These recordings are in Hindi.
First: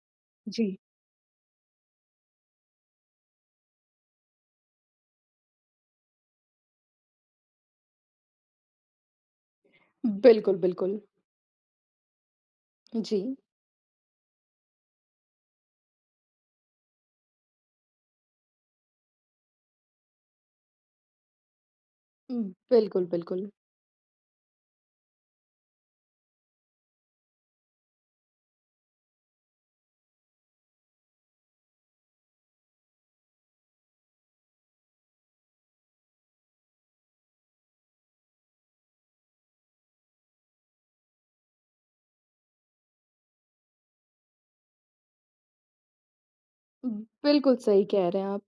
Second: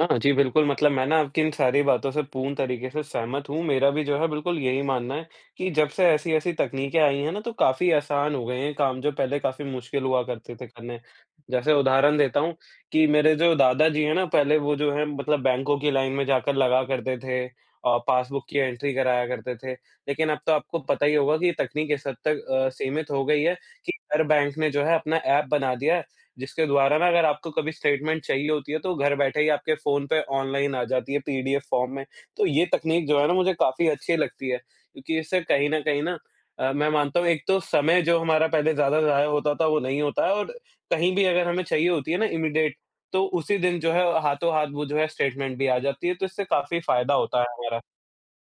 हाँ जी, बिल्कुल जी। मतलब मैं ना आपकी इन सारी बातों से पूर्ण तरीक़े से सहमत हूँ, मेरा भी जो है बिल्कुल यही मानना है कि जब से ऐसी-ऐसी तकनीके आई हैं ना, तो काफ़ी आसान हो गए हैं काम जो पहले काफ़ी मुश्किल हुआ करते बिल्कुल, थे बिल्कुल। करने। जैसे उदाहरण देता हूँ, कि मेरे जी। जो दादाजी हैं ना पहले वो जो हैं मतलब बैंकों की लाइन में जाकर लगा करते थे अ, पासबुक की एंट्री कराया करते थे। लेकिन अब तो आपको पता ही होगा कि ये तकनीक इस हद उम, तक अ, बिल्कुल, सीमित हो गई बिल्कुल। है, कि हर बैंक ने जो है अपना एप बना दिया है, जिसके द्वारा ना अगर आपको कभी स्टेटमेंट चाहिए होती है, तो घर बैठे ही आपके फोन पे ऑनलाइन आ जाती है पीडीएफ़ फॉर्म में। तो ये तकनीक जो है ना मुझे काफ़ी अच्छी लगती है, क्योंकि इससे कहीं न कहीं ना अ, मैं मानता हूँ एक तो समय जो हमारा पहले ज़्यादा ज़ाया होता था, वो नहीं होता है और कहीं भी अगर हमें चाहिए होती है ना इमीडिएट तो उसी दिन जो है हाथों-हाथ वो जो है स्टेटमेंट भी आ जाती है, तो इससे काफ़ी फायदा होता है बिल्कुल, हमारा। सही कह रहे हैं आप।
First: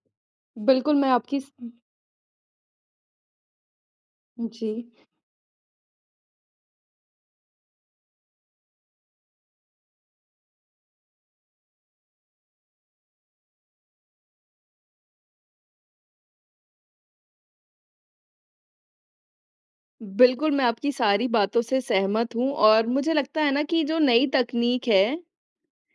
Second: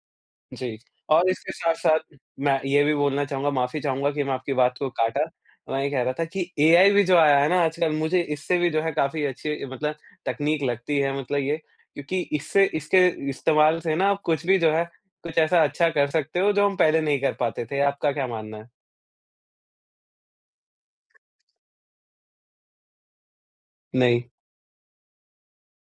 जी, बिल्कुल मैं और आपकी इस इसके साथ-साथ मैं ये भी बोलना चाहूँगा माफी चाहूँगा कि मैं आपकी बात जी। को काटा। मैं ये कह रहा था कि एआई भी जो आया है ना आजकल मुझे इससे भी जो है काफ़ी अच्छी मतलब तकनीक लगती है मतलब ये, क्योंकि इससे इसके इस्तेमाल से ना कुछ भी जो है, कुछ ऐसा अच्छा कर सकते हो जो हम पहले नहीं कर पाते थे। आपका क्या मानना है? बिल्कुल मैं आपकी सारी बातों से सहमत हूँ और मुझे लगता है ना कि जो नहीं। नई तकनीक है,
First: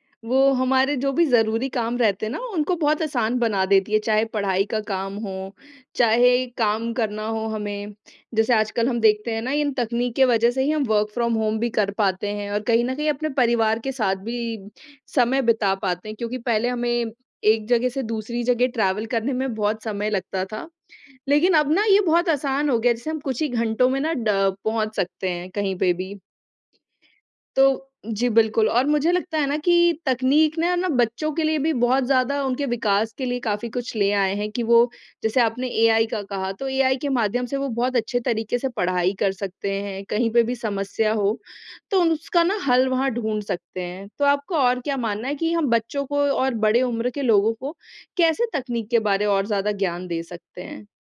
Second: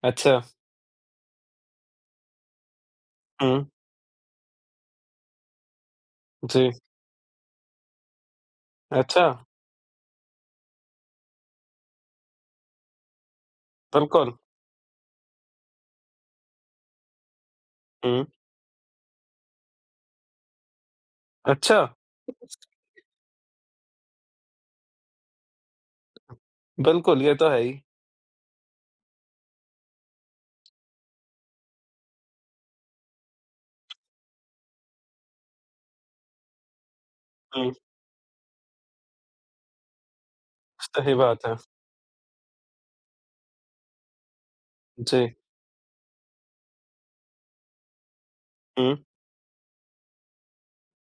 अच्छा। वो हमारे जो भी ज़रूरी काम रहते हैं ना, उनको बहुत आसान बना हुँ। देती है, चाहे पढ़ाई का काम हो, चाहे जी। काम करना हो हमें। जैसे आजकल हम देखते हैं अच्छा। ना, इन तकनीक के वजह से ही हम वर्क फ्रॉम होम भी कर पाते हैं और कहीं न कहीं अपने परिवार के साथ बिल्कुल। भी समय बिता पाते हैं, क्योंकि पहले हमें एक जगह से हुँ। दूसरी जगह ट्रैवल करने में बहुत समय लगता था। लेकिन अब अच्छा। ना ये बहुत आसान हो गया, जैसे हम कुछ ही घंटों में ड पहुँच सकते हैं कहीं पे भी। बिल्कुल, ये तो है ही। तो जी, बिल्कुल और मुझे लगता है ना कि तकनीक ने है ना, बच्चों के लिए भी बहुत ज़्यादा उनके विकास के लिए काफ़ी कुछ ले आए हैं कि वो जैसे आपने एआई का कहा तो एआई के माध्यम से वो हुँ। बहुत अच्छे तरीक़े से पढ़ाई कर सकते हैं। कहीं पे भी समस्या सही हो, बात है। तो उन सका ना हल वहाँ ढूँढ़ सकते हैं, तो आपको और क्या मानना जी। है कि हम बच्चों को और बड़े उम्र के लोगों को कैसे तकनीक के हुँ। बारे और ज़्यादा ज्ञान दे सकते हैं?